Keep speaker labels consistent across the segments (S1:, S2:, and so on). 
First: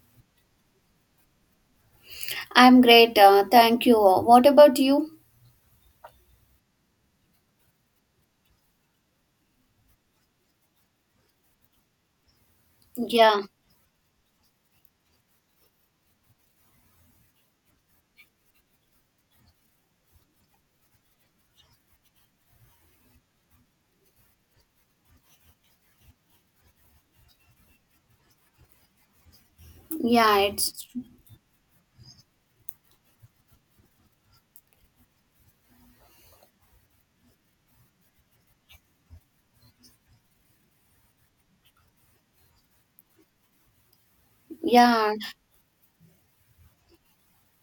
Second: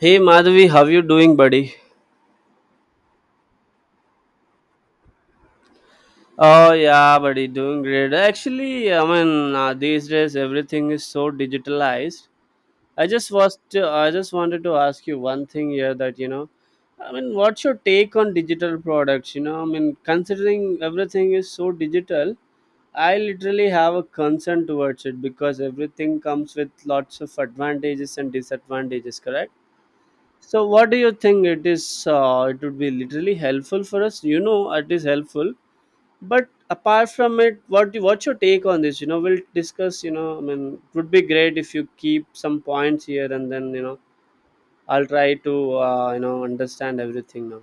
S1: Hey Madhavi, how you doing, buddy?
S2: I'm great. Thank you. What about you?
S1: Oh yeah, buddy, doing great. Actually, I mean these days everything is so digitalized.
S2: Yeah.
S1: I just wanted to ask you one thing here that what's your take on digital products? Considering everything is so digital, I literally have a concern towards it because everything comes with lots of advantages and disadvantages. Correct?
S2: Yeah,
S1: So,
S2: it's
S1: what do you think it is? It would be literally helpful for us. You know, it is helpful. But apart from it, what's your take on this? You know, we'll discuss. It would be great if you keep some points here, and then I'll
S2: yeah.
S1: try to you know understand everything now.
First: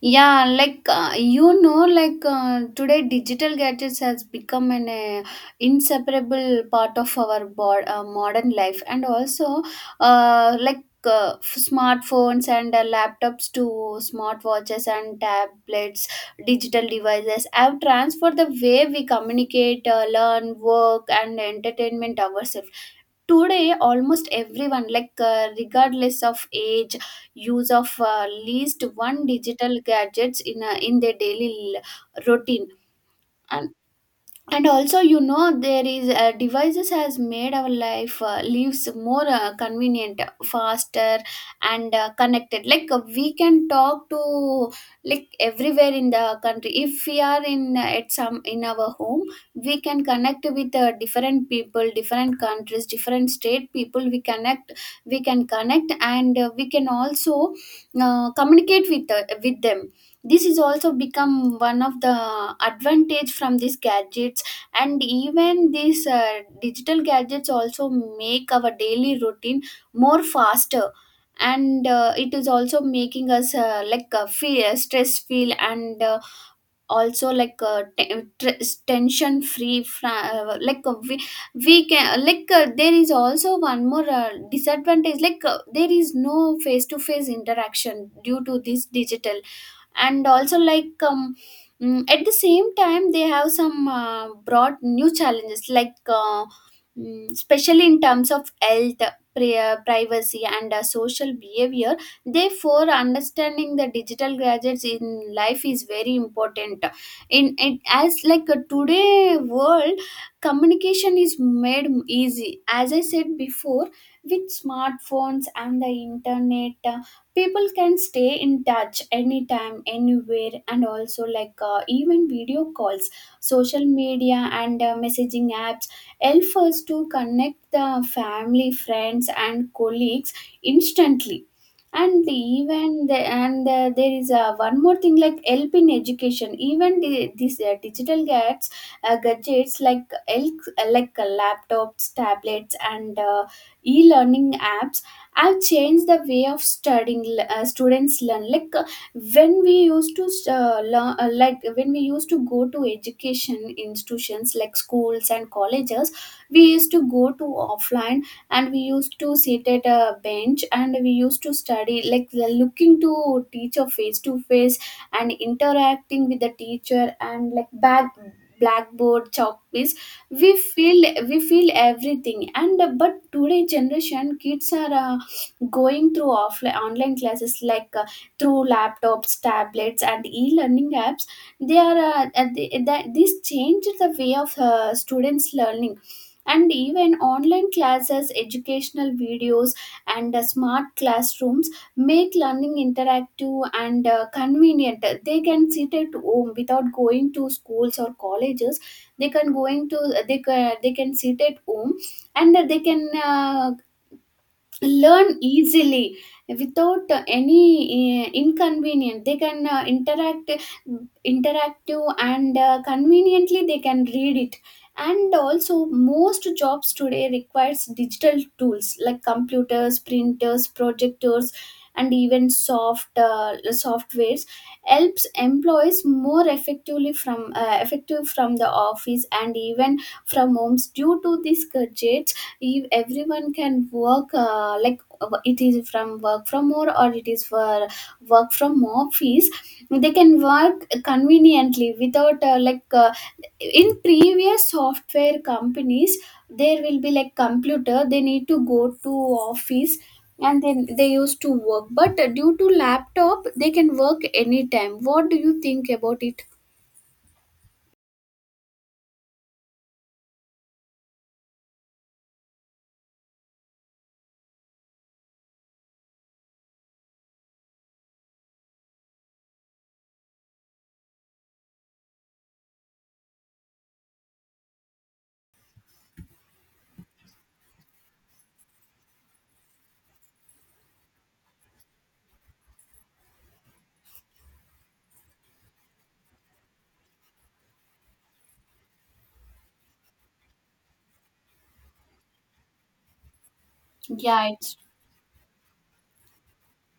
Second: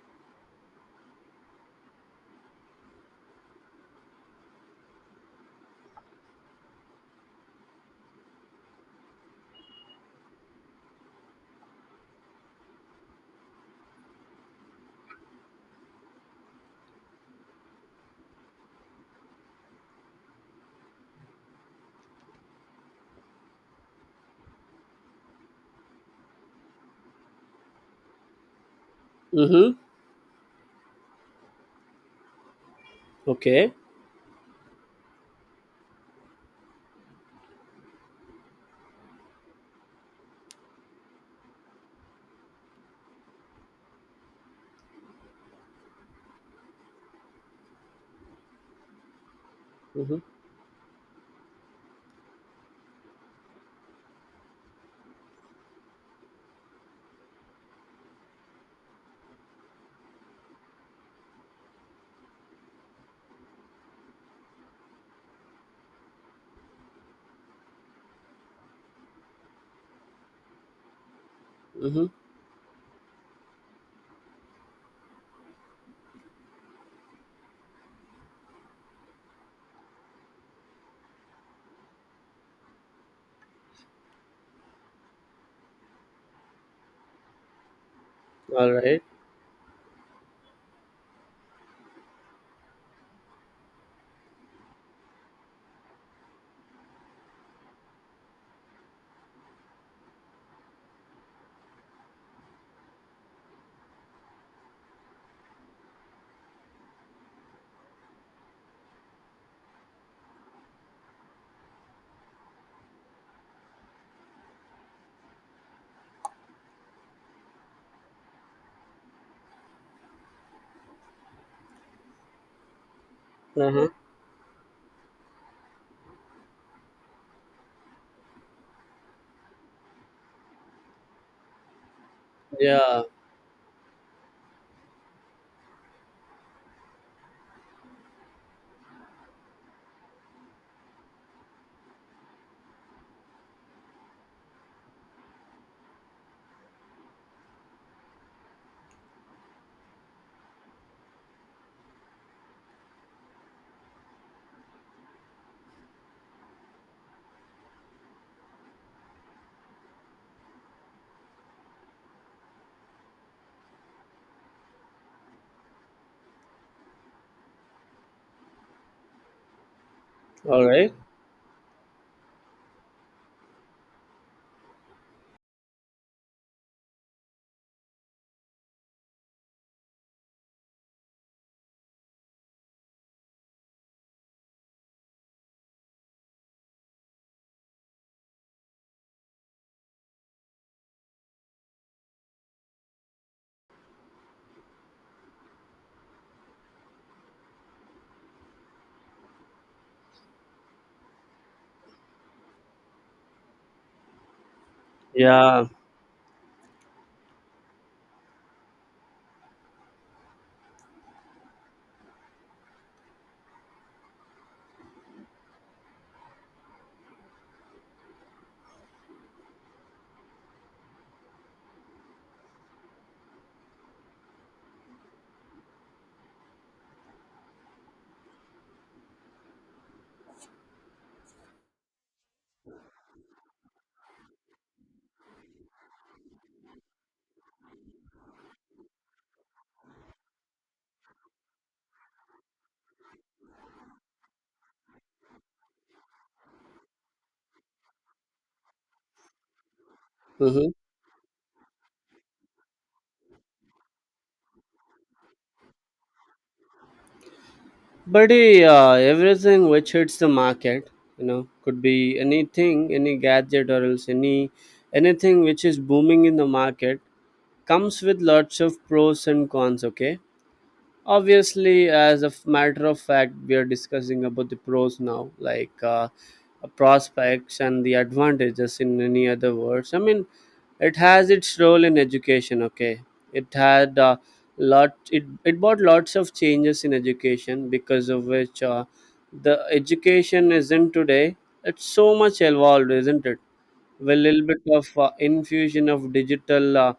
S2: Yeah, today digital gadgets has become an inseparable part of our modern life, and also smartphones and laptops to smartwatches and tablets. Digital devices have transformed the way we communicate, learn, work and entertainment ourselves. Today almost everyone, regardless of age, use of least one
S1: Mm-hmm.
S2: digital gadgets in their daily routine. and
S1: Okay.
S2: and also, you know, there is devices has made our life lives more convenient, faster and connected. Like, we can talk to, like, everywhere in the country. If we are in, at some in our home, we can
S1: Mm-hmm.
S2: connect with different people, different countries, different state people. We can connect, and we can also communicate with them. This is also become one of the advantage from these gadgets. And even these digital gadgets also make our daily routine more faster, and
S1: Mm-hmm.
S2: it is also making us feel stress feel, and also like tension free, we can, there is also one more disadvantage, there is no face to face interaction due to
S1: All
S2: this
S1: right.
S2: digital. And also at the same time they have some broad new challenges, especially in terms of health, privacy and social behavior. Therefore understanding the digital gadgets in life is very important in it, as like a today world. Communication is made easy, as I said before, with smartphones and the internet. People can stay in touch anytime, anywhere, and also even video calls, social
S1: Uh-huh.
S2: media and messaging apps help us to connect the family, friends and colleagues instantly. and
S1: Yeah.
S2: even the, and uh, there is one more thing like help in education. Even these digital gadgets like laptops, tablets and e-learning apps, I've changed the way of studying. Students learn like, when we used to learn, like when we used to go to education institutions like schools and colleges, we used to go to offline, and we used to sit at a bench and we used to study, like, looking to teacher face to face and interacting with the teacher, and like back blackboard, chalk piece, we
S1: All right.
S2: feel, we feel everything. And but today generation kids are, going through offline, online classes, through laptops, tablets and e-learning apps. That this changed the way of students learning. And even online classes, educational videos and smart classrooms make learning interactive and convenient. They can sit at home without going to schools or colleges. they can going to they can sit at home, and they can learn
S1: Yeah.
S2: easily without any inconvenience. They can interact interactive and conveniently they can read it. And also most jobs today requires digital tools like computers, printers, projectors, and even softwares helps employees more effectively from effective from the office, and even from homes due to these gadgets. If everyone can work, it is from work from home or it is for work from office, they can work conveniently without in previous software companies there will be like computer, they need to go to office and
S1: Mm-hmm.
S2: then they used to work, but due to laptop they can work anytime. What do you think about it?
S1: Buddy, everything which hits the market, you know, could be anything, any gadget or else anything which is booming in the market comes with lots of pros and cons. Okay, obviously as a matter of fact we are discussing about the pros now like prospects and the advantages in any other words. I mean, it has its role in education. Okay, it had it brought lots of changes in education, because of which the education isn't today, it's so much evolved, isn't it? With a little
S2: Yeah,
S1: bit
S2: it's
S1: of infusion of digital,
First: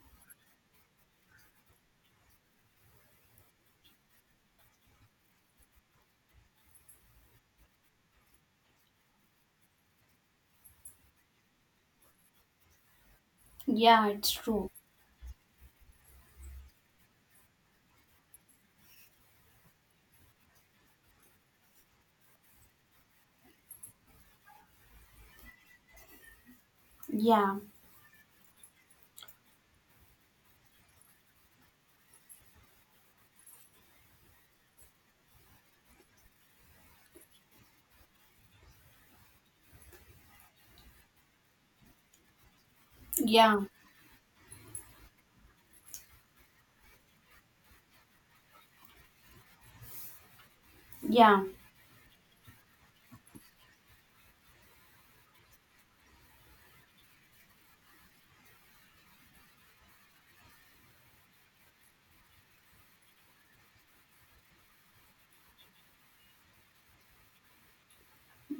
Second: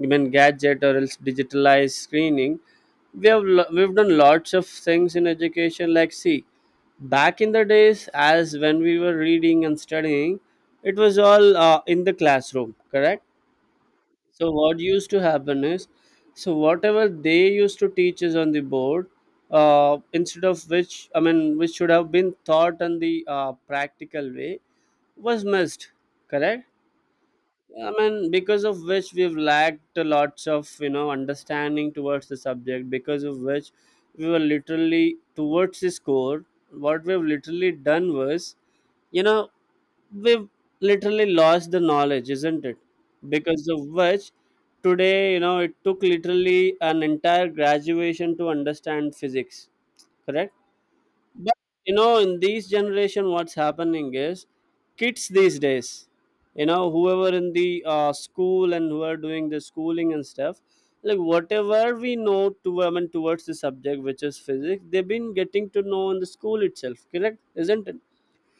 S1: even gadget or else digitalized screening, we have we've done lots of things in education. Like see, back in the days as when we were reading and studying, it was all in the classroom, correct?
S2: yeah, it's
S1: So
S2: true.
S1: what used to happen is, so whatever they used to teach us on the board, instead of which, I mean, which should have been taught on the practical way, was missed, correct?
S2: Yeah,
S1: I mean, because of which we've lacked lots of you know understanding towards the subject. Because of which we were literally towards the score. What we've literally done was, you know, we've literally lost the knowledge, isn't it?
S2: yeah,
S1: Because of which today, you know, it took literally an entire graduation to understand physics. Correct?
S2: yeah,
S1: But you know, in this generation, what's happening is kids these days, you know, whoever in the school and who are doing the schooling and stuff, like whatever we know to, I mean, towards the subject which is physics, they've been getting to know in the school itself. Correct, isn't it?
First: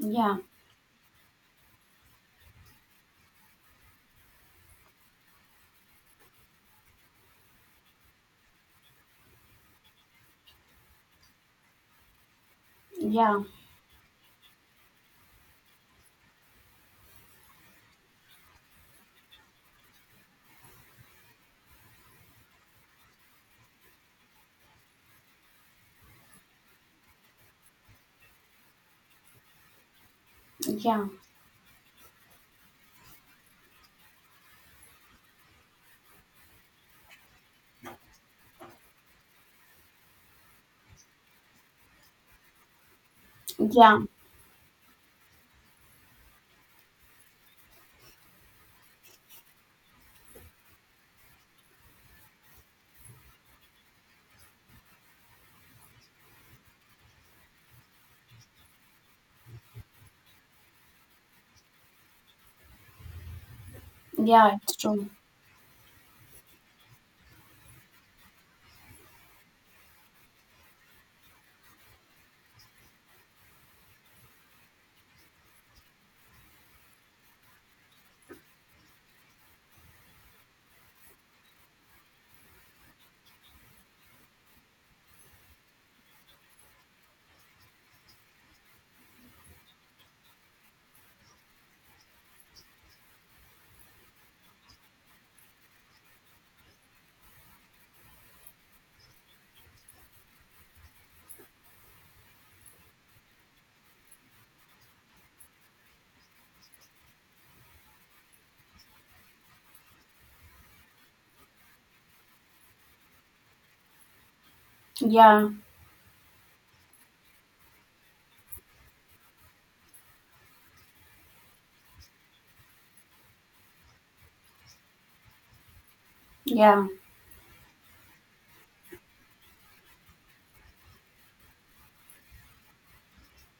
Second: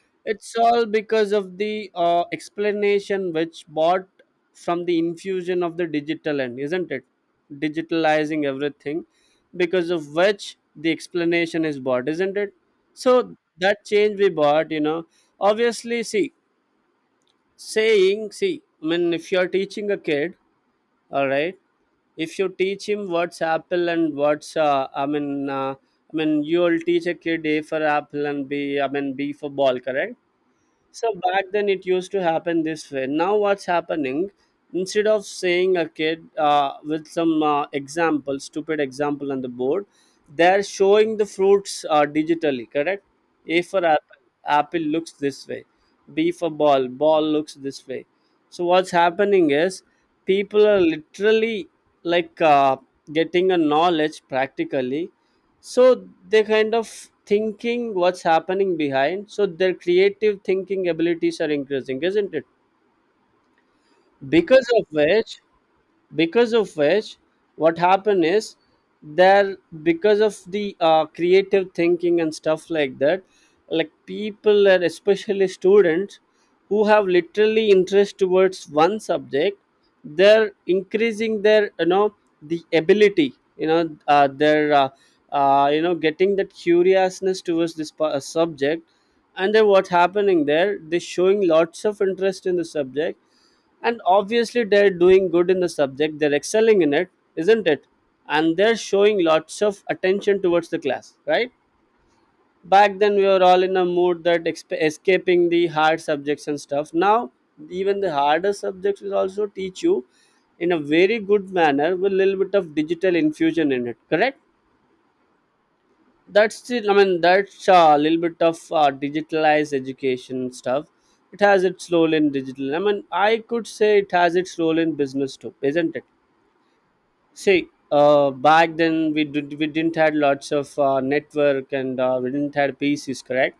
S2: yeah,
S1: It's all because of the explanation which bought from the infusion of the digital end, isn't it? Digitalizing everything, because of which the explanation is bought, isn't it? So
S2: yeah.
S1: that change we bought, you know, obviously, see, saying, see, I mean, if you're teaching a kid, all right, if you teach him what's apple and what's you'll teach a kid A for apple and B, B for ball, correct?
S2: Yeah,
S1: So back then it used to happen this way. Now what's happening? Instead of saying a kid with some example, stupid example on the board, they're showing the fruits digitally. Correct? A for
S2: yeah,
S1: apple. Apple looks this way. B for ball. Ball looks this way. So what's happening is people are literally like uh, getting a knowledge practically, so they kind of thinking what's happening behind, so their creative thinking abilities are increasing, isn't it?
S2: yeah,
S1: Because
S2: it's
S1: of
S2: true.
S1: which, because of which what happened is there, because of the creative thinking and stuff like that, like people and especially students who have literally interest towards one subject, they're increasing their, you know, the ability, you know, their are you know, getting that curiousness towards subject, and then what happening there, they showing lots of interest in the subject, and obviously they're doing good in the subject, they're excelling in it, isn't it? And they're showing lots of attention towards the class, right? Back then we were all in a mood that escaping the hard subjects and stuff. Now even the harder subjects will also teach you in a very good manner with a little bit of digital infusion in it, correct?
S2: Yeah,
S1: That's it. I mean, that's a little bit of digitalized education stuff. It has its role in digital, I mean, I could say it has its role in business too, isn't it?
S2: yeah,
S1: See, back then we did we didn't had lots of network, and we didn't had PCs, correct?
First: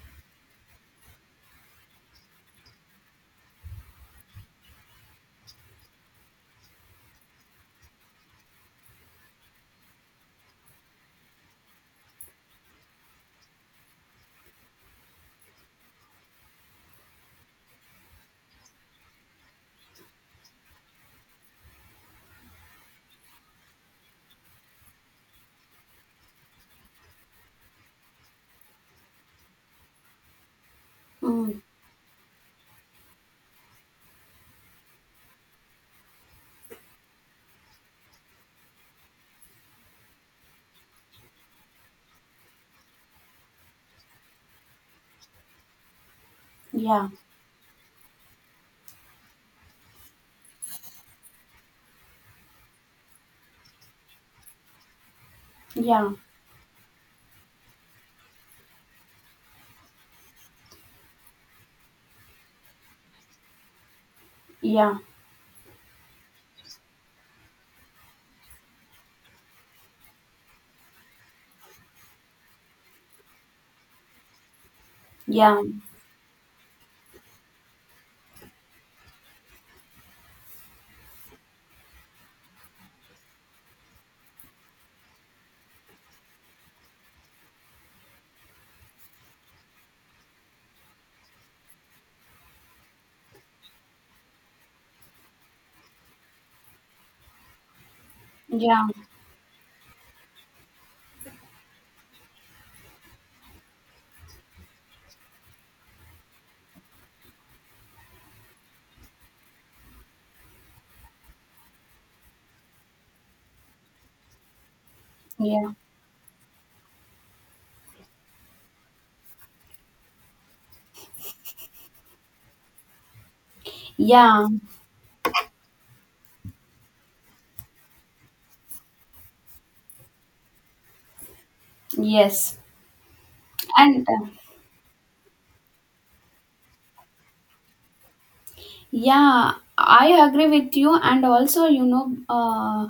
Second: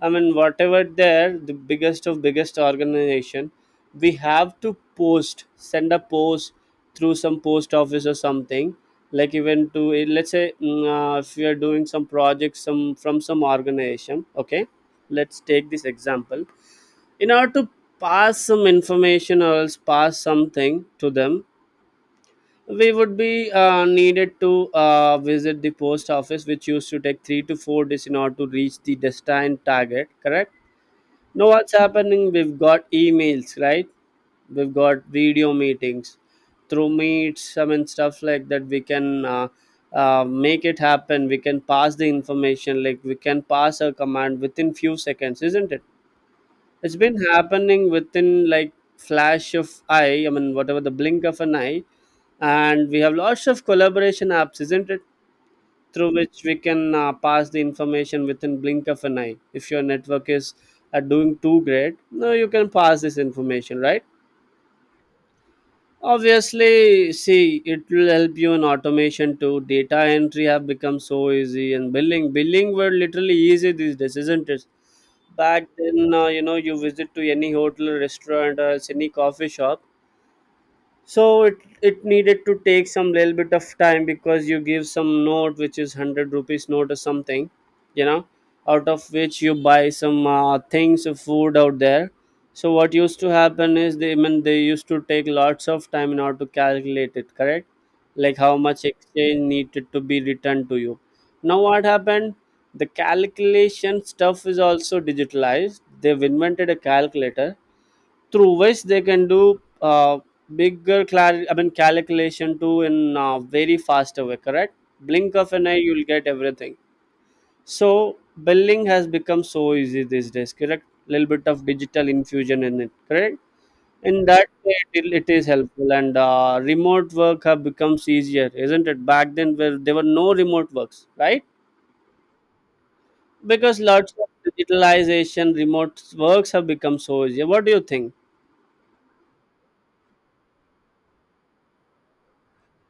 S1: I mean, whatever there, the biggest of biggest organization, we have to post, send a post through some post office or something. Like even to eh, let's say mm, if we are doing some projects some from some organization, okay, let's take this example. In order to pass some information or else pass something to them, we would be needed to visit the post office, which used to take 3 to 4 days in order to reach the destined target. Correct, now
S2: mm,
S1: what's happening? We've got emails, right? We've got video meetings through meets, I mean stuff like that. We can make it happen. We can pass the information. Like we can pass a command within few seconds, isn't it? It's
S2: yeah,
S1: been happening within like flash of eye. I mean whatever the blink of an eye, and we have lots of collaboration apps, isn't it?
S2: yeah,
S1: Through which we can pass the information within blink of an eye. If your network is doing too great, no, you can pass this information, right?
S2: yeah,
S1: Obviously, see, it will help you in automation too. Data entry have become so easy, and billing were literally easy these days, isn't it?
S2: yeah,
S1: Back then, you know, you visit to any hotel restaurant or else any coffee shop, so it needed to take some little bit of time because you give some note which is 100 rupees note or something, you know, out of which you buy some things of food out there. So what used to happen is, they, I mean, they used to take lots of time in order to calculate it, correct? Like how
S2: yeah,
S1: much exchange needed to be returned to you. Now what happened, the calculation stuff is also digitalized. They've invented a calculator through which they can do I mean, calculation too in very faster way, correct? Blink of an
S2: yeah,
S1: eye you'll get everything. So billing has become so easy these days, correct? Little bit of digital infusion in it, correct? In that
S2: yeah,
S1: way it is helpful, and remote work have becomes easier, isn't it? Back then where there were no remote works, right?
S2: yes.
S1: Because
S2: And
S1: lots of digitalization, remote works have become so easy. What do you think?
S2: Yeah, I agree with you, and also, you know,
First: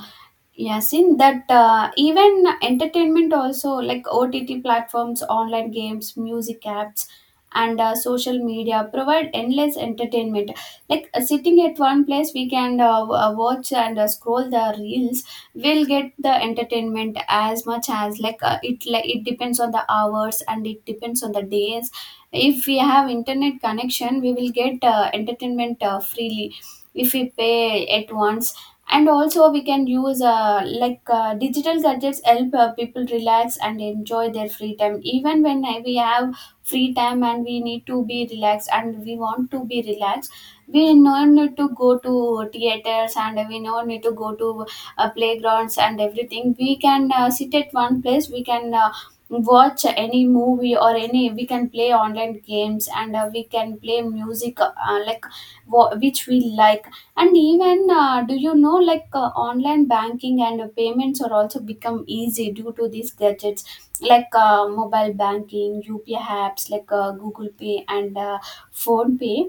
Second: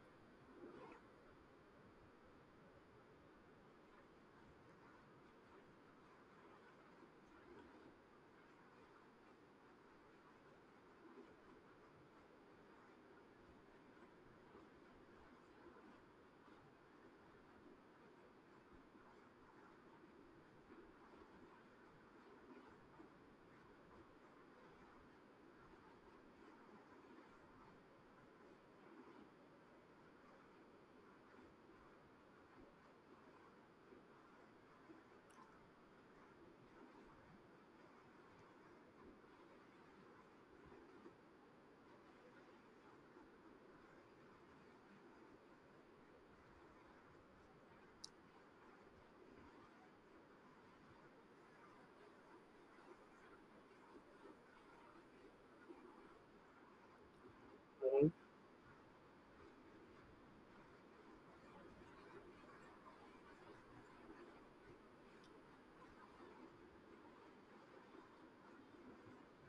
S2: Yasin, that even entertainment also, like OTT platforms, online games, music apps and social media provide endless entertainment. Like, sitting at one place, we can watch and scroll the reels. We'll get the entertainment as much as it. Like, it depends on the hours and it depends on the days. If we have internet connection, we will get entertainment freely, if we pay at once. And also we can use, digital gadgets help people relax and enjoy their free time. Even when we have free time and we need to be relaxed and we want to be relaxed, we no need to go to theaters and we no need to go to playgrounds and everything. We can sit at one place, we can watch any movie or any, we can play online games and we can play music like which we like. And even do you know, online banking and payments are also become easy due to these gadgets. Like mobile banking, upi apps like google pay and phone pay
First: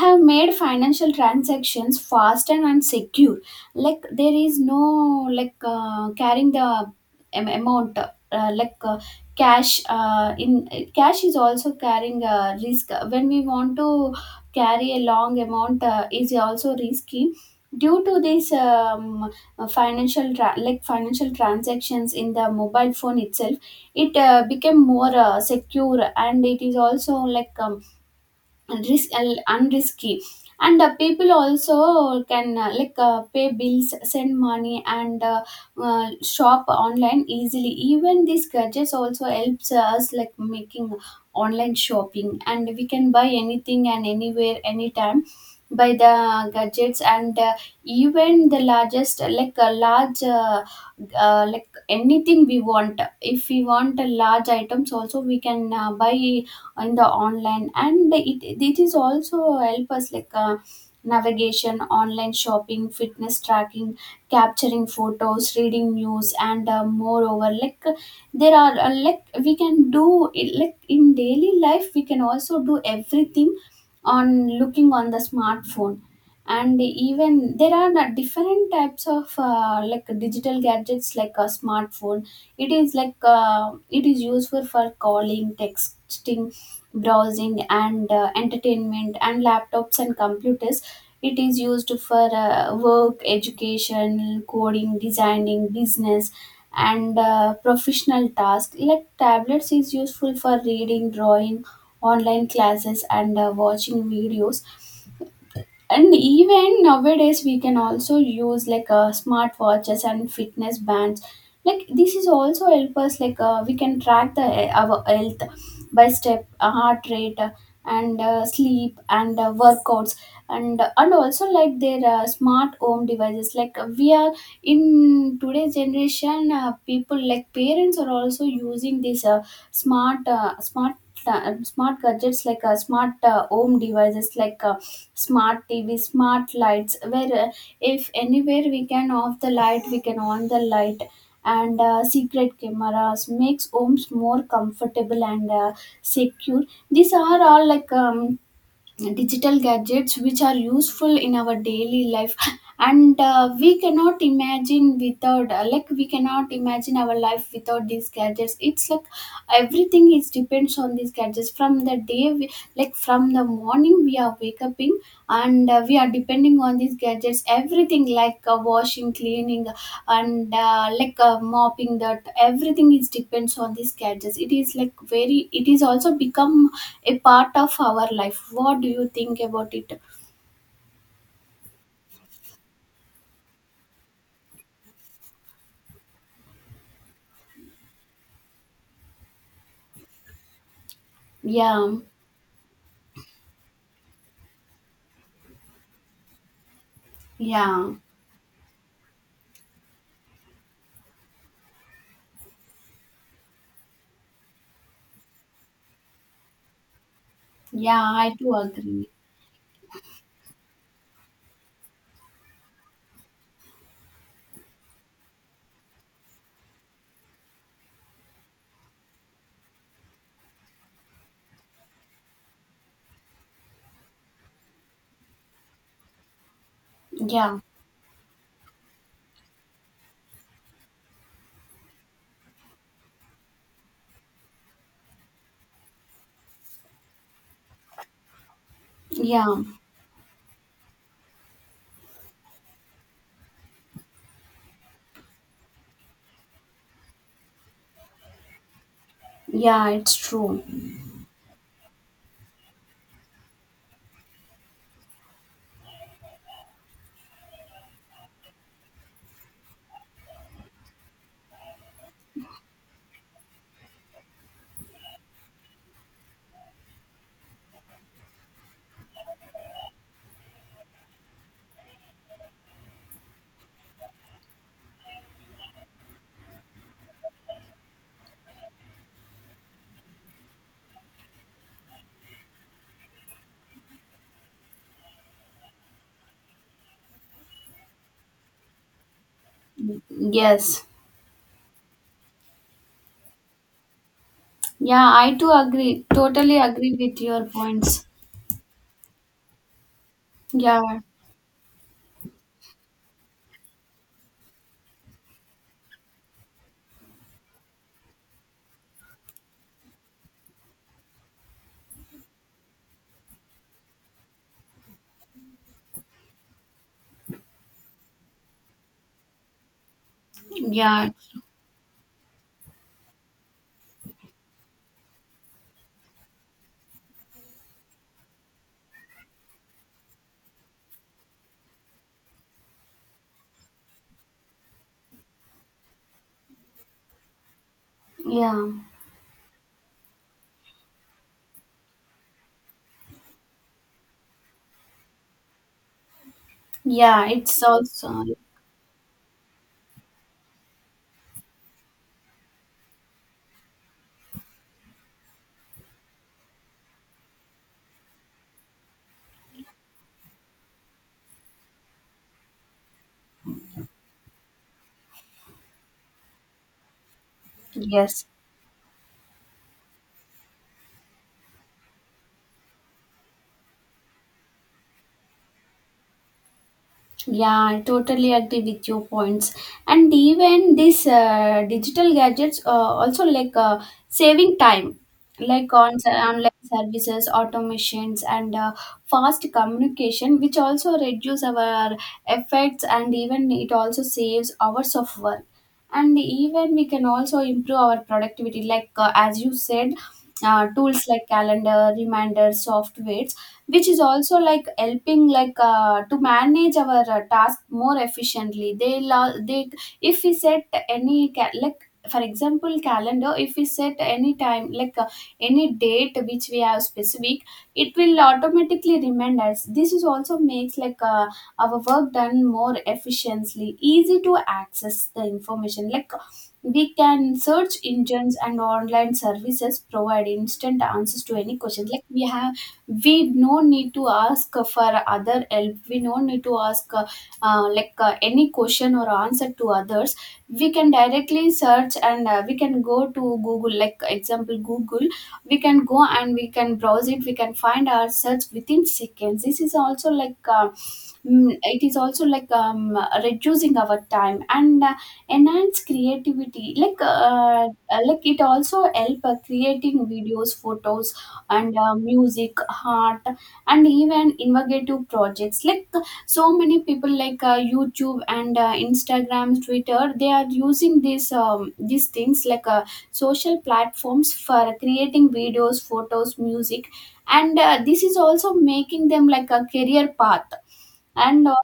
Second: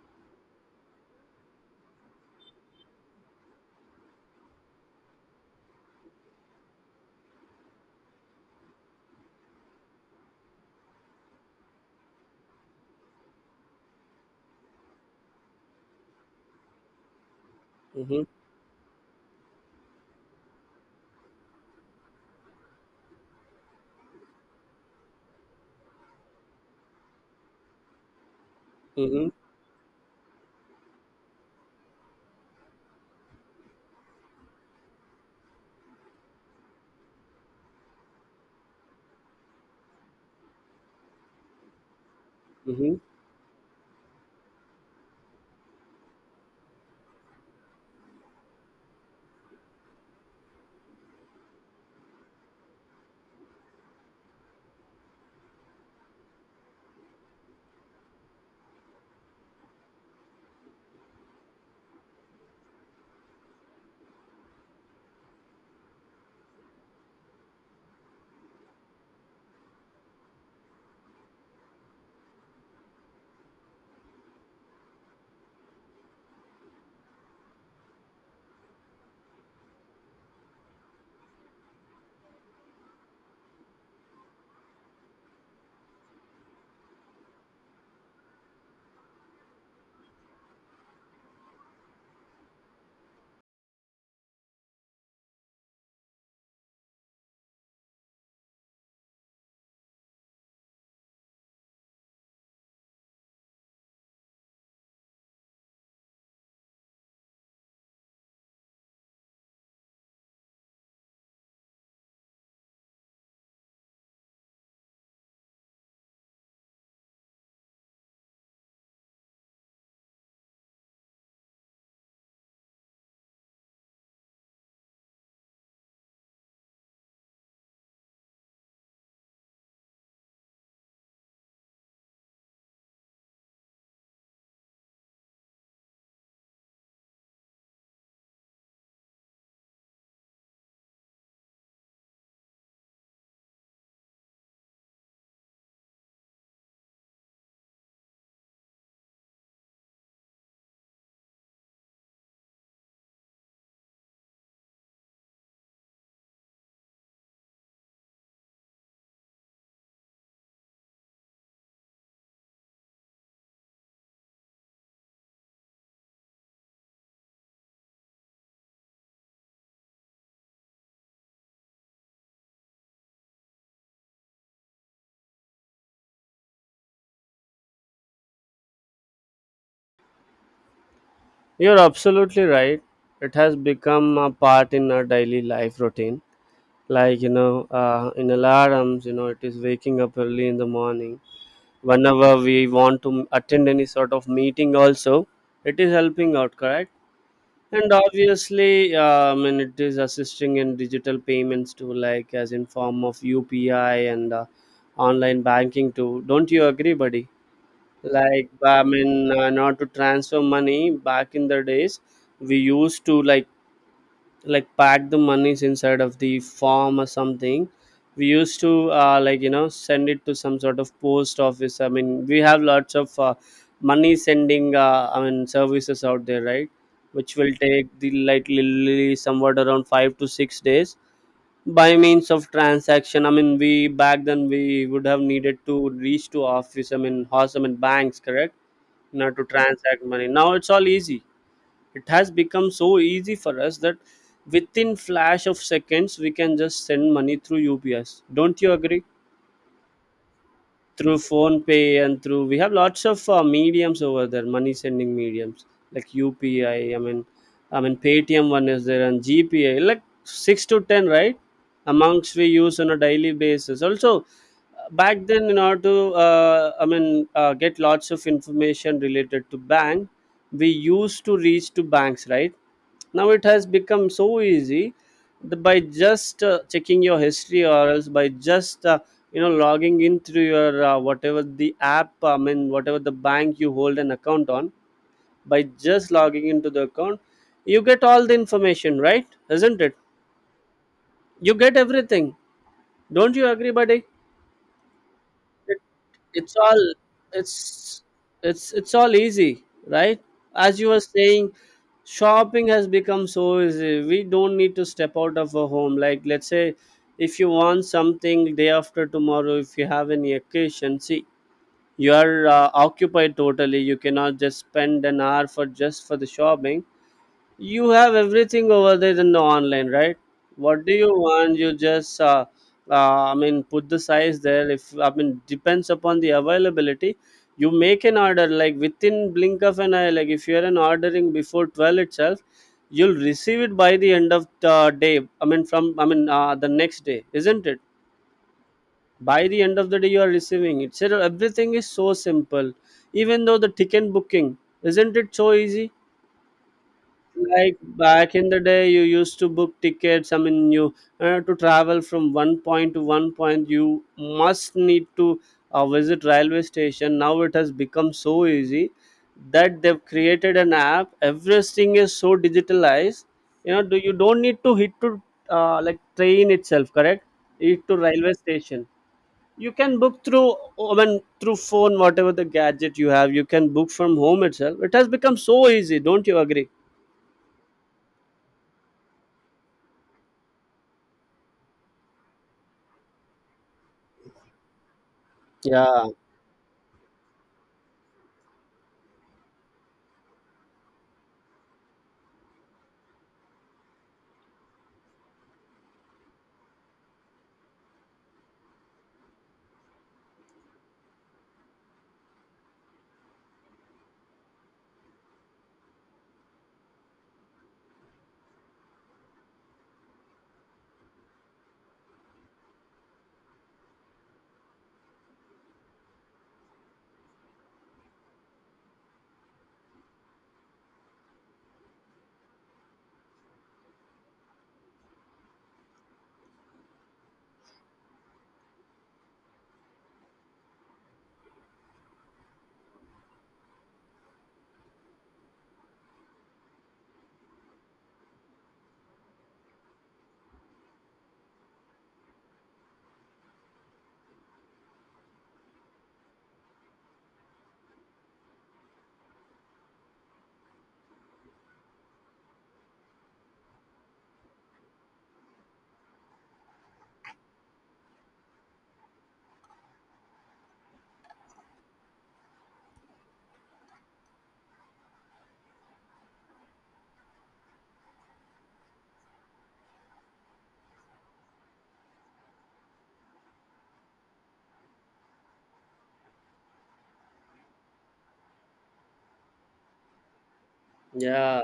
S2: have made financial transactions faster and secure. Like there is no, carrying the amount, cash in cash is also carrying a risk. When we want to carry a long amount is also risky due to
S1: Mm-hmm.
S2: this financial transactions in the mobile phone itself, it became more secure, and it is also like and risk
S1: Mm-hmm.
S2: and and risky. And people also can, pay bills, send money and shop online easily. Even these gadgets also helps us like making online shopping, and we can buy anything and anywhere, anytime by the gadgets. And even the largest like a large like anything we want, if we want a large items also, we can buy in the online. And it is also help us like, navigation, online shopping, fitness tracking, capturing photos, reading news, and moreover there are we can do it, like in daily life we can also do everything on looking on the smartphone. And even there are not different types of digital gadgets. Like a smartphone, it is like, it is useful for calling, texting, browsing and entertainment. And laptops and computers, it is used for work, education, coding, designing, business and professional tasks. Like tablets is useful for reading, drawing, online classes and watching videos. And even nowadays we can also use like smartwatches and fitness bands. Like this is also help us like, we can track the our health by step, heart rate, and sleep and workouts. And also like their smart home devices. Like, we are in today's generation, people like parents are also using these smart uh, smart smart gadgets, like smart home devices like smart tv, smart lights, where if anywhere we can off the light, we can on the light. And secret cameras makes homes more comfortable and secure. These are all digital gadgets which are useful in our daily life and we cannot imagine without we cannot imagine our life without these gadgets. It's like everything is depends on these gadgets. From the day we, like from the morning we are wake up in, and we are depending on these gadgets, everything like washing, cleaning and mopping, that everything is depends on these gadgets. It is like very, it is also become a part of our life. What do you think about it?
S1: You're absolutely right. It has become a part in our daily life routine. Like, you know, in alarms, you know, it is waking up early in the morning.
S2: Yeah.
S1: Whenever we want to attend any sort of meeting, also, it is helping out, correct? And
S2: Yeah.
S1: obviously, I mean, it is assisting in digital payments too, like as in form of UPI and online banking too. Don't you agree, buddy?
S2: Yeah, I
S1: Like
S2: do
S1: I
S2: agree.
S1: mean, not to transfer money, back in the days we used to like pack the monies inside of the form or something. We used to like you know send it to some sort of post office. I mean, we have lots of money sending I mean services out there, right? Which will
S2: Yeah.
S1: take the like literally somewhat around 5 to 6 days by means of transaction. I mean, we back then we would have needed to reach to office, I mean house, I mean banks, correct? Now to
S2: Yeah.
S1: transact money, now it's all easy. It has become so easy for us that within flash of seconds we can just send money through ups, don't you agree?
S2: Yeah, it's true.
S1: Through phone pay, and through we have lots of mediums over there, money sending mediums like UPI, i mean paytm one is there, and gpa, like 6 to 10, right? Amongst we use on a daily basis. Also back then, in order to uh, i mean get lots of information related to bank, we used to reach to banks, right? Now it has become so easy that by just checking your history, or else by just you know logging in through your whatever the app, I mean whatever the bank you hold an account on, by just logging into the account you get all the information, right, isn't it?
S2: Yes.
S1: You get everything, don't you agree, buddy?
S2: Yeah, I too agree.
S1: It's
S2: Totally
S1: all,
S2: agree with your
S1: it's
S2: points.
S1: it's all easy, right? As you were
S2: Yeah,
S1: saying, shopping has become so easy, we don't need to step out of our home. Like let's say if you want something day after tomorrow. If you have any occasion, see, you are occupied totally. You cannot just spend an hour for, just for the shopping. You have everything over there in the online, right? What do you
S2: yeah,
S1: want? You just uh, I mean, put the size there, if, I mean, depends upon the availability. You make an order like within blink of an eye. Like if you're an ordering before 12 itself, you'll receive it by the end of the day, I mean from, I mean the next day, isn't it?
S2: yeah,
S1: By the end of the day, you are receiving it, so everything is so simple. Even though the ticket booking, isn't it so easy?
S2: yeah. It's
S1: Like
S2: also
S1: back in the day, you used to book tickets. I mean, you to travel from one point to one point, you must need to visit railway station. Now it has become so easy that they've created an app. Everything is so digitalized. You know, do you don't need to hit to like train itself, correct? Hit to
S2: yes.
S1: railway station. You can book through, I mean, through phone, whatever the gadget you have. You can book from home itself. It has become so easy. Don't you agree?
S2: Yeah, I totally agree with your points. And even this digital gadgets also saving time, like on
S1: Yeah.
S2: online services, automations, and fast communication, which also reduce our efforts, and even it also saves hours of work. And even we can also improve our productivity, as you said, tools like calendar reminders softwares, which is also like helping to manage our task more efficiently. They lo- they If we set like for example calendar, if we set any time any date which we have specific, it will automatically remind us. This is also makes like a our work done more efficiently, easy to access the information. Like we can search engines and online services provide instant answers to any questions like we have. We no need to ask for other help, we no need to ask any question or answer to others. We can directly search, and we can go to Google, like example Google, we can go and we can browse it, we can find our search within seconds. This is also it is also reducing our time, and enhance creativity, like it also help creating videos, photos, and music, art, and even innovative projects. Like so many people like YouTube and Instagram, Twitter, they are using these things social platforms for creating videos, photos, music. And this is also making them like a career path, and
S1: Yeah,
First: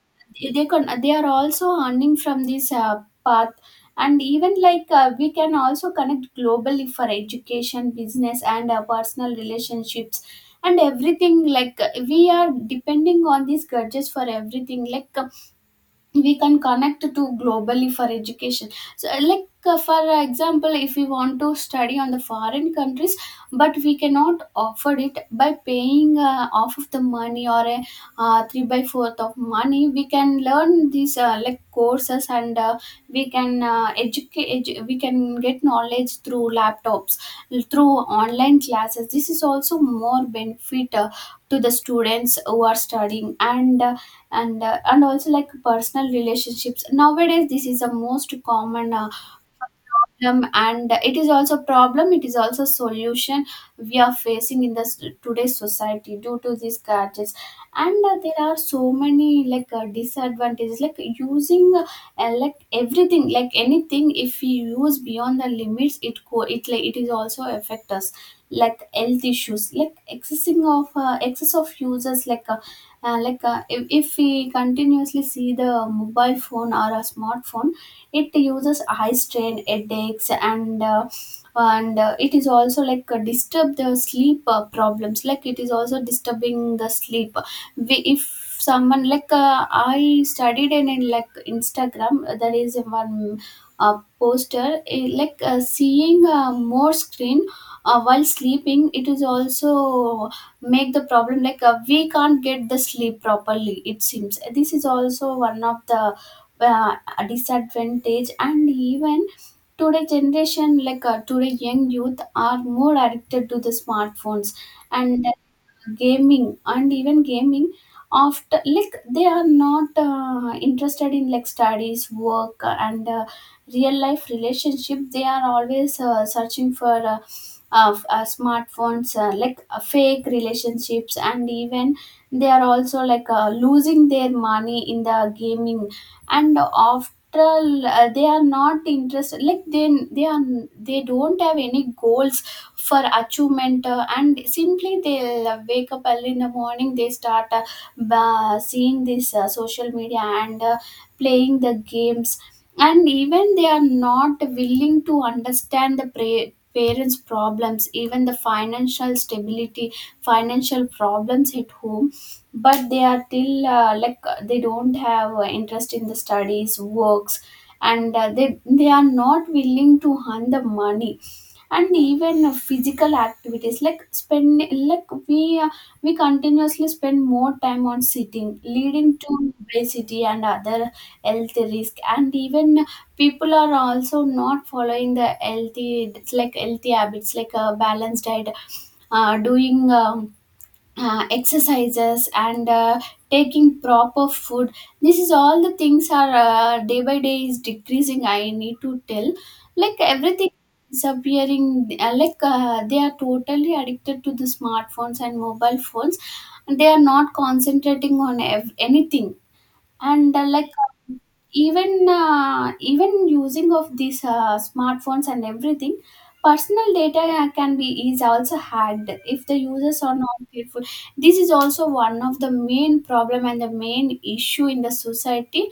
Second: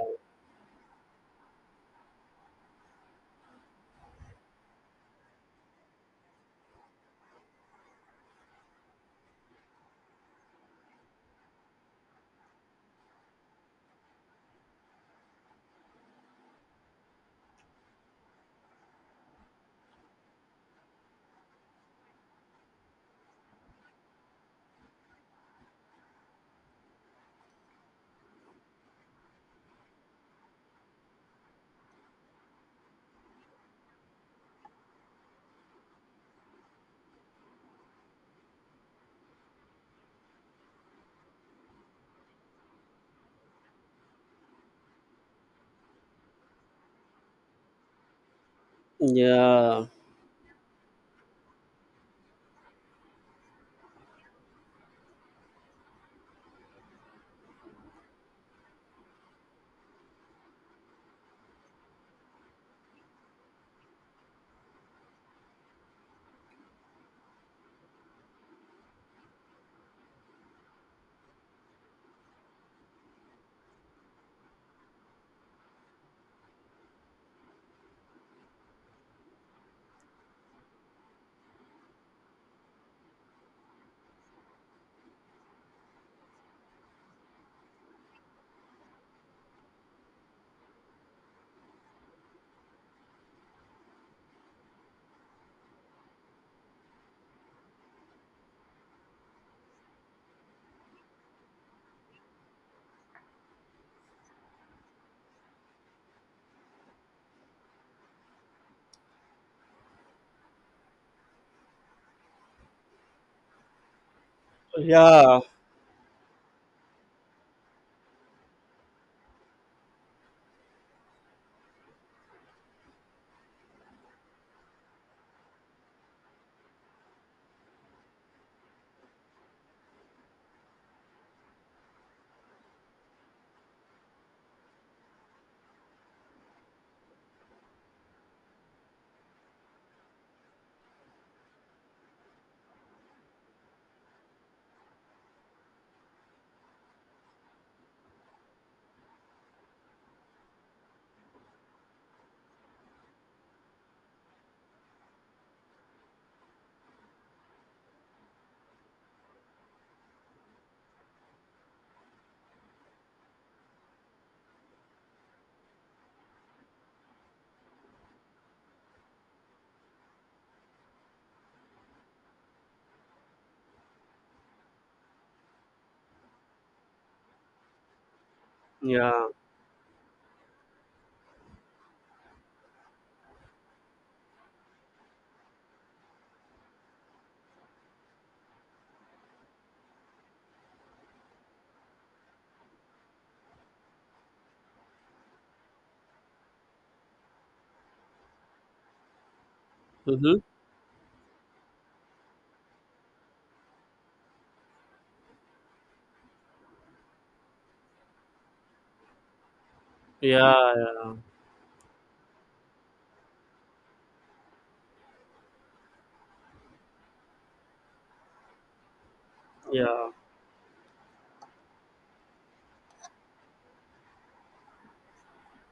S2: they can, they are also earning from this path. And even we can also connect globally for education, business, and personal relationships. And everything, we are depending on these gadgets for everything. Like we can connect to globally for education. So for example, if we want to study on the foreign countries but we cannot afford it by paying off of the money, or a 3 by 4th of money, we can learn these like courses, and we can we can get knowledge through laptops, through online classes. This is also more benefit to the students who are studying. And also like personal relationships, nowadays this is the most common
S1: yeah,
S2: problem, and it is also problem, it is also solution we are facing in this today's society due to these gadgets. And there are so many like disadvantages, like everything, like anything if we use beyond the limits, it is also affect us. Like health issues, like excess of users, if we continuously see the mobile phone or a smartphone, it uses high strain, headaches, and it is also disturb the sleep problems. Like it is also disturbing the sleep. We, if someone I studied in like Instagram, there is one poster, seeing more screen while sleeping, it is also make the problem, we can't get the sleep properly, it seems. This is also one of the uh, disadvantage. And even today generation, today young youth are more addicted to the smartphones and
S1: yeah,
S2: gaming, and even gaming. After like they are not interested in like studies, work, and real life relationship. They are always searching for smartphones, fake relationships. And even they are also losing their money in the gaming. And after all, they are not interested, like they don't have any goals for achievement, and simply they'll wake up early in the morning, they start seeing this social media and playing the games. And even they are not willing to understand the parents problems, even the financial stability, financial problems at home. But they are till they don't have interest in the studies works, and they are not willing to earn the money. And even physical activities, like spend like we continuously spend more time on sitting, leading
S1: yeah.
S2: to obesity and other health risk. And even people are also not following the healthy, it's like healthy habits, like a balanced diet, doing exercises, and taking proper food. This is all the things are day by day is decreasing, I need to tell, like
S1: Mm-hmm.
S2: everything disappearing. They are totally addicted to the smartphones and mobile phones, and they are not concentrating on anything. And
S1: Yeah, yeah,
S2: um, even even using of these smartphones and everything, personal data can be is also hacked if the users
S1: yeah,
S2: are not careful. This is also one of the main problem and the main issue in the society.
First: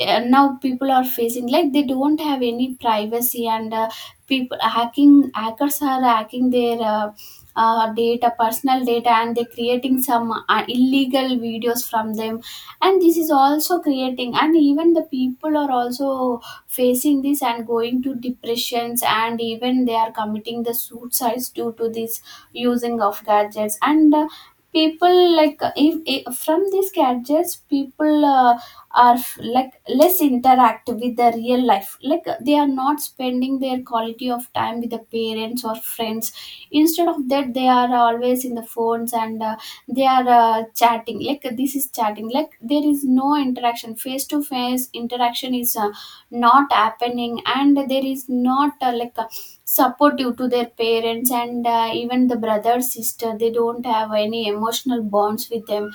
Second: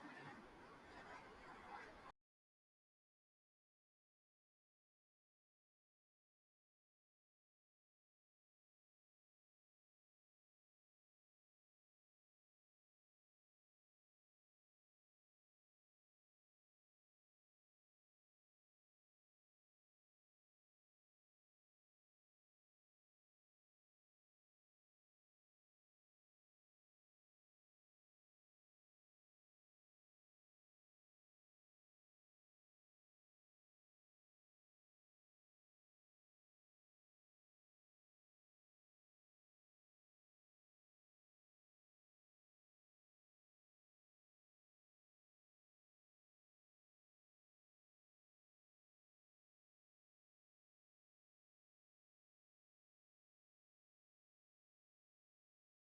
S2: Now people are facing, like they don't have any privacy. And people hacking, hackers are hacking their data, personal data, and they're creating some illegal videos from them. And this is also creating. And even the people are also facing this and going to depressions, and even they are committing the suicides due to this using of gadgets. And people like if from these gadgets people like less interact with the real life, they are not spending their quality of time with the parents or friends. Instead of that they are always in the phones, and they are chatting. This is chatting, like there is no interaction, face to face interaction is not happening. And there is not like a supportive to their parents, and even the brother sister, they don't have any emotional bonds with them.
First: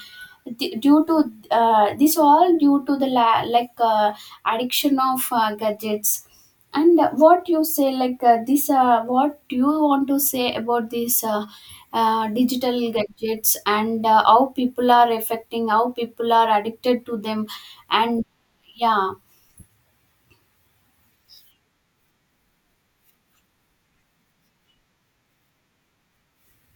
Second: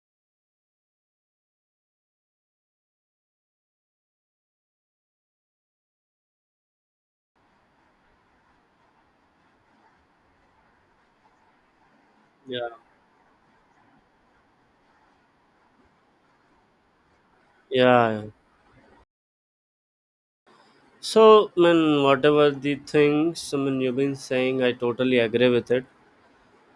S2: Due to this all, due to the addiction of gadgets. And what you say like this what do you want to say about this
S1: yeah,
S2: digital gadgets, and how people are affecting, how people are addicted to them?
S1: yeah.
S2: And yeah,
S1: So, man, whatever the things, I mean, you've been saying, I totally agree with it.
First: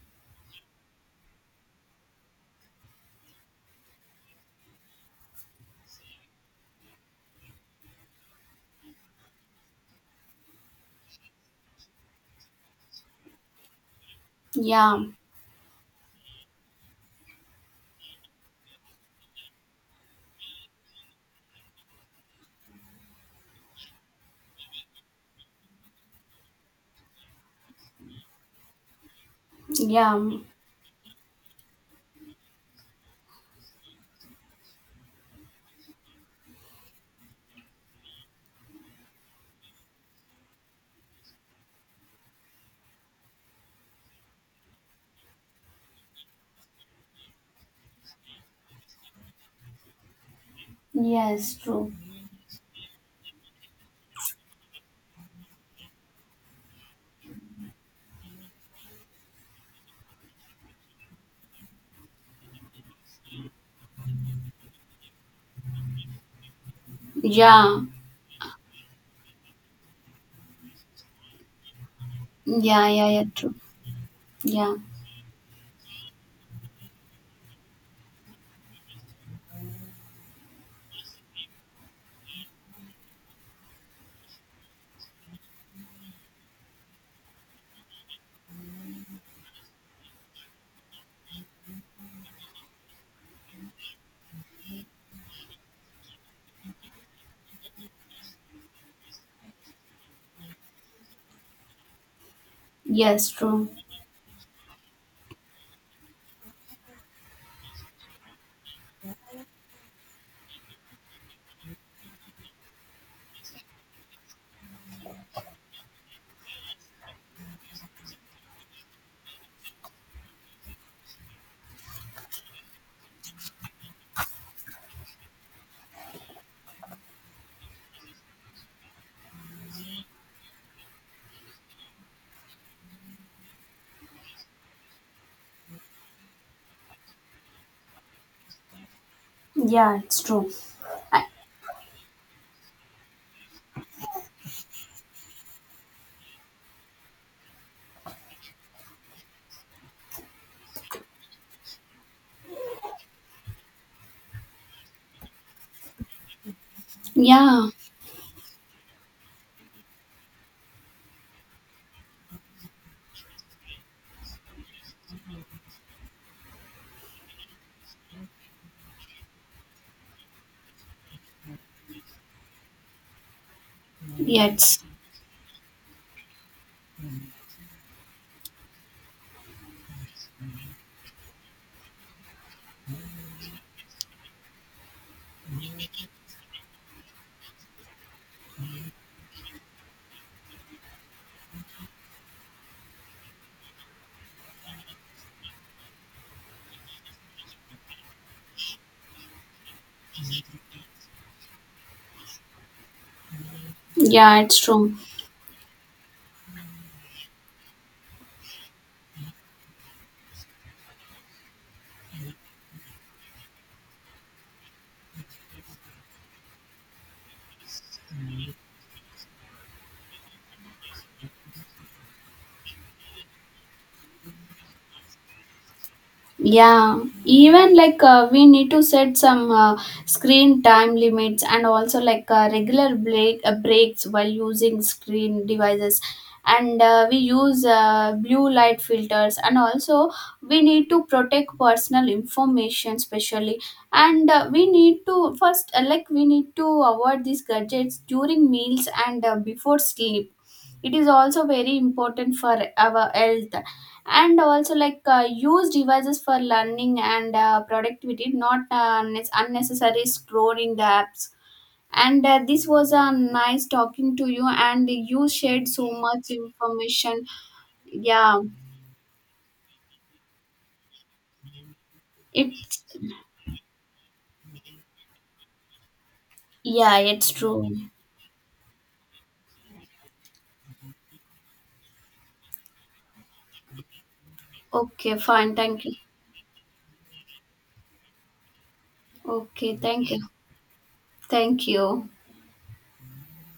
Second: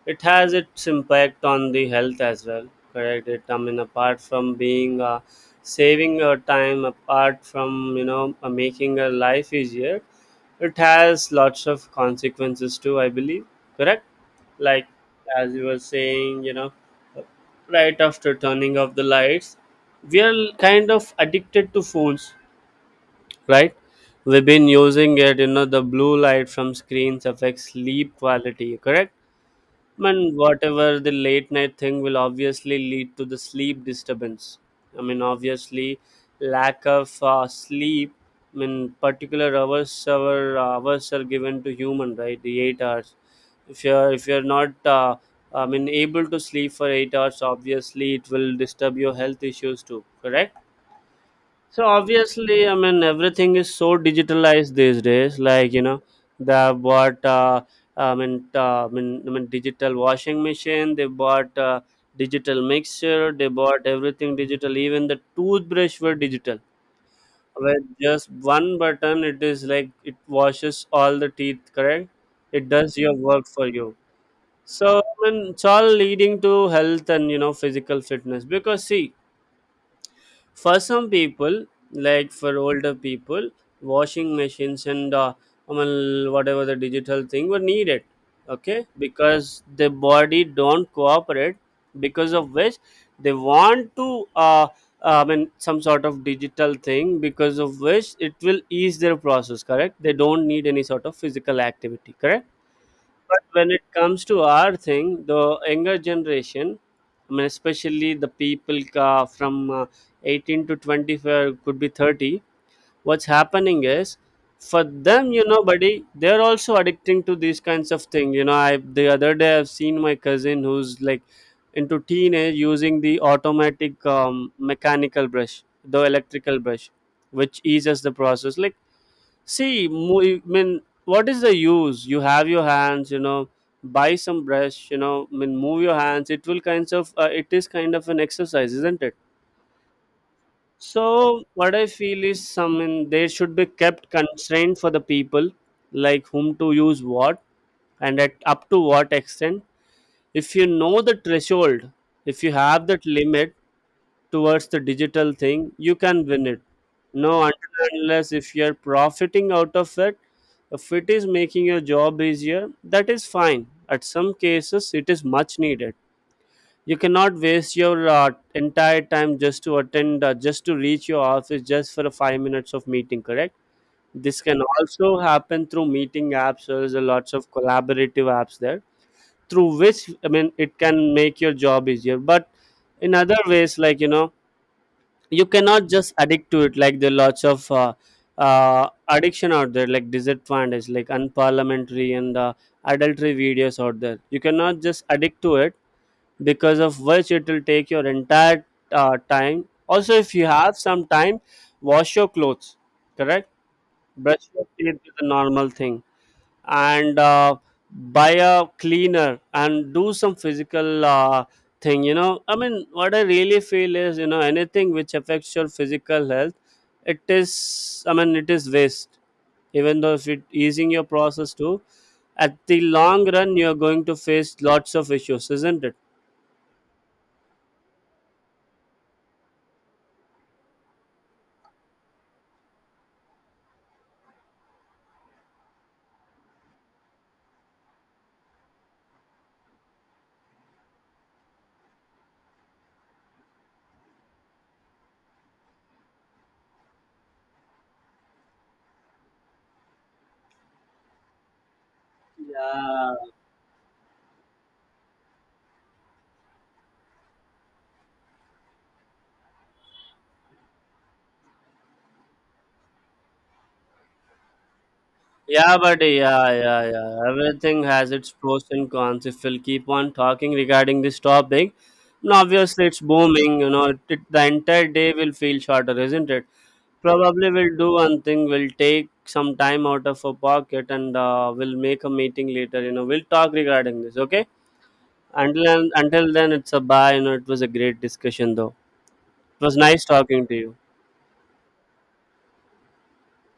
S1: It has its impact on the health as well, correct? It, I mean, apart from being saving your time, apart from making your life easier, it has lots of consequences too. I believe, correct? Like,
S2: yeah.
S1: as you were saying. Right after turning off the lights, we are kind of addicted to phones, right? We've been using it. The blue light from screens affects sleep quality, correct?
S2: Yeah.
S1: Man,
S2: Mm.
S1: whatever the late night thing will obviously lead to the sleep disturbance. I mean, obviously, lack of sleep. I mean, particular hours, our hours are given to human, right? The 8 hours. If you're not, I mean, able to sleep for 8 hours, obviously it will disturb your health issues too. Correct?
S2: Yes,
S1: So
S2: true.
S1: obviously, I mean, everything is so digitalized these days. Like, they bought, I mean, digital washing machine. They bought digital mixer. They bought everything digital. Even the toothbrush were digital.
S2: Yeah.
S1: With just one button, it is like it washes all the teeth. Correct? It
S2: Yeah,
S1: does
S2: yeah,
S1: your
S2: yeah,
S1: work
S2: true.
S1: for you.
S2: Yeah.
S1: So I mean, it's all leading to health and physical fitness. Because see, for some people, like for older people, washing machines and I mean, whatever the digital thing were needed, okay, because the body don't cooperate, because of which they want to I mean, some sort of digital thing, because of which it will ease their process, correct, they don't need any sort of physical activity, correct.
S2: Yes,
S1: But
S2: true.
S1: when it comes to our thing, the younger generation, I mean, especially the people ka from 18 to 25, could be 30, what's happening is, for them, you know, buddy, they're also addicting to these kinds of things. You know, I The other day, I've seen my cousin who's like into teenage using the automatic mechanical brush, the electrical brush, which eases the process. Like, see, I mean, what is the use? You have your hands, buy some brush, I mean, move your hands. It is kind of an exercise, isn't it?
S2: Yeah, it's true. I,
S1: So, what I feel is, some, I mean, they should be kept constrained for the people, like whom to use what, and at up to what extent. If you know the threshold, if you have that limit towards the digital thing, you can win it. No,
S2: yeah.
S1: until and unless if you're profiting out of it. If it is making your job easier, that is fine. At some cases it is much needed. You cannot waste your entire time just to attend just to reach your office just for a 5 minutes of meeting, correct? This
S2: Yeah,
S1: can
S2: it's
S1: also happen through meeting apps. There's a lots of collaborative apps there through which, I mean, it can make your job easier. But in other ways, like, you cannot just addict to it. Like, there are lots of uh, addiction out there, like disadvantage, like unparliamentary and adultery videos out there. You cannot just addict to it, because of which it will take your entire time also. If you have some time, wash your clothes, correct?
S2: yeah,
S1: Brush
S2: it's
S1: your teeth
S2: true.
S1: is a normal thing. And buy a cleaner and do some physical thing. I mean, what I really feel is, anything which affects your physical health, it is, I mean, it is waste. Even though if it easing your process too, at the long run, you're going to face lots of issues, isn't it?
S2: Yeah, even we need to set some screen time limits, and also regular breaks while using screen devices. And we use blue light filters, and also we need to protect personal information especially. And we need to first we need to avoid these gadgets during meals and before sleep. It is also very important for our
S1: Yeah.
S2: health. And also use devices for learning and productivity, not unnecessary scrolling the apps. And this was a nice talking to you, and you shared
S1: Yeah,
S2: so
S1: buddy.
S2: much
S1: Yeah, yeah, yeah.
S2: information.
S1: Everything has its
S2: Yeah,
S1: pros and cons. If we'll keep on talking regarding this topic, and
S2: it's
S1: obviously it's booming. The entire day will feel shorter, isn't it?
S2: yeah, it's
S1: Probably
S2: true.
S1: we'll do one thing. We'll take some time out of our pocket, and we'll make a meeting later. We'll talk regarding this. Okay.
S2: Okay, fine, thank
S1: Until
S2: you.
S1: until then, it's a bye. It was a great discussion though. It was
S2: Okay,
S1: nice
S2: thank you.
S1: talking to you.
S2: Thank you.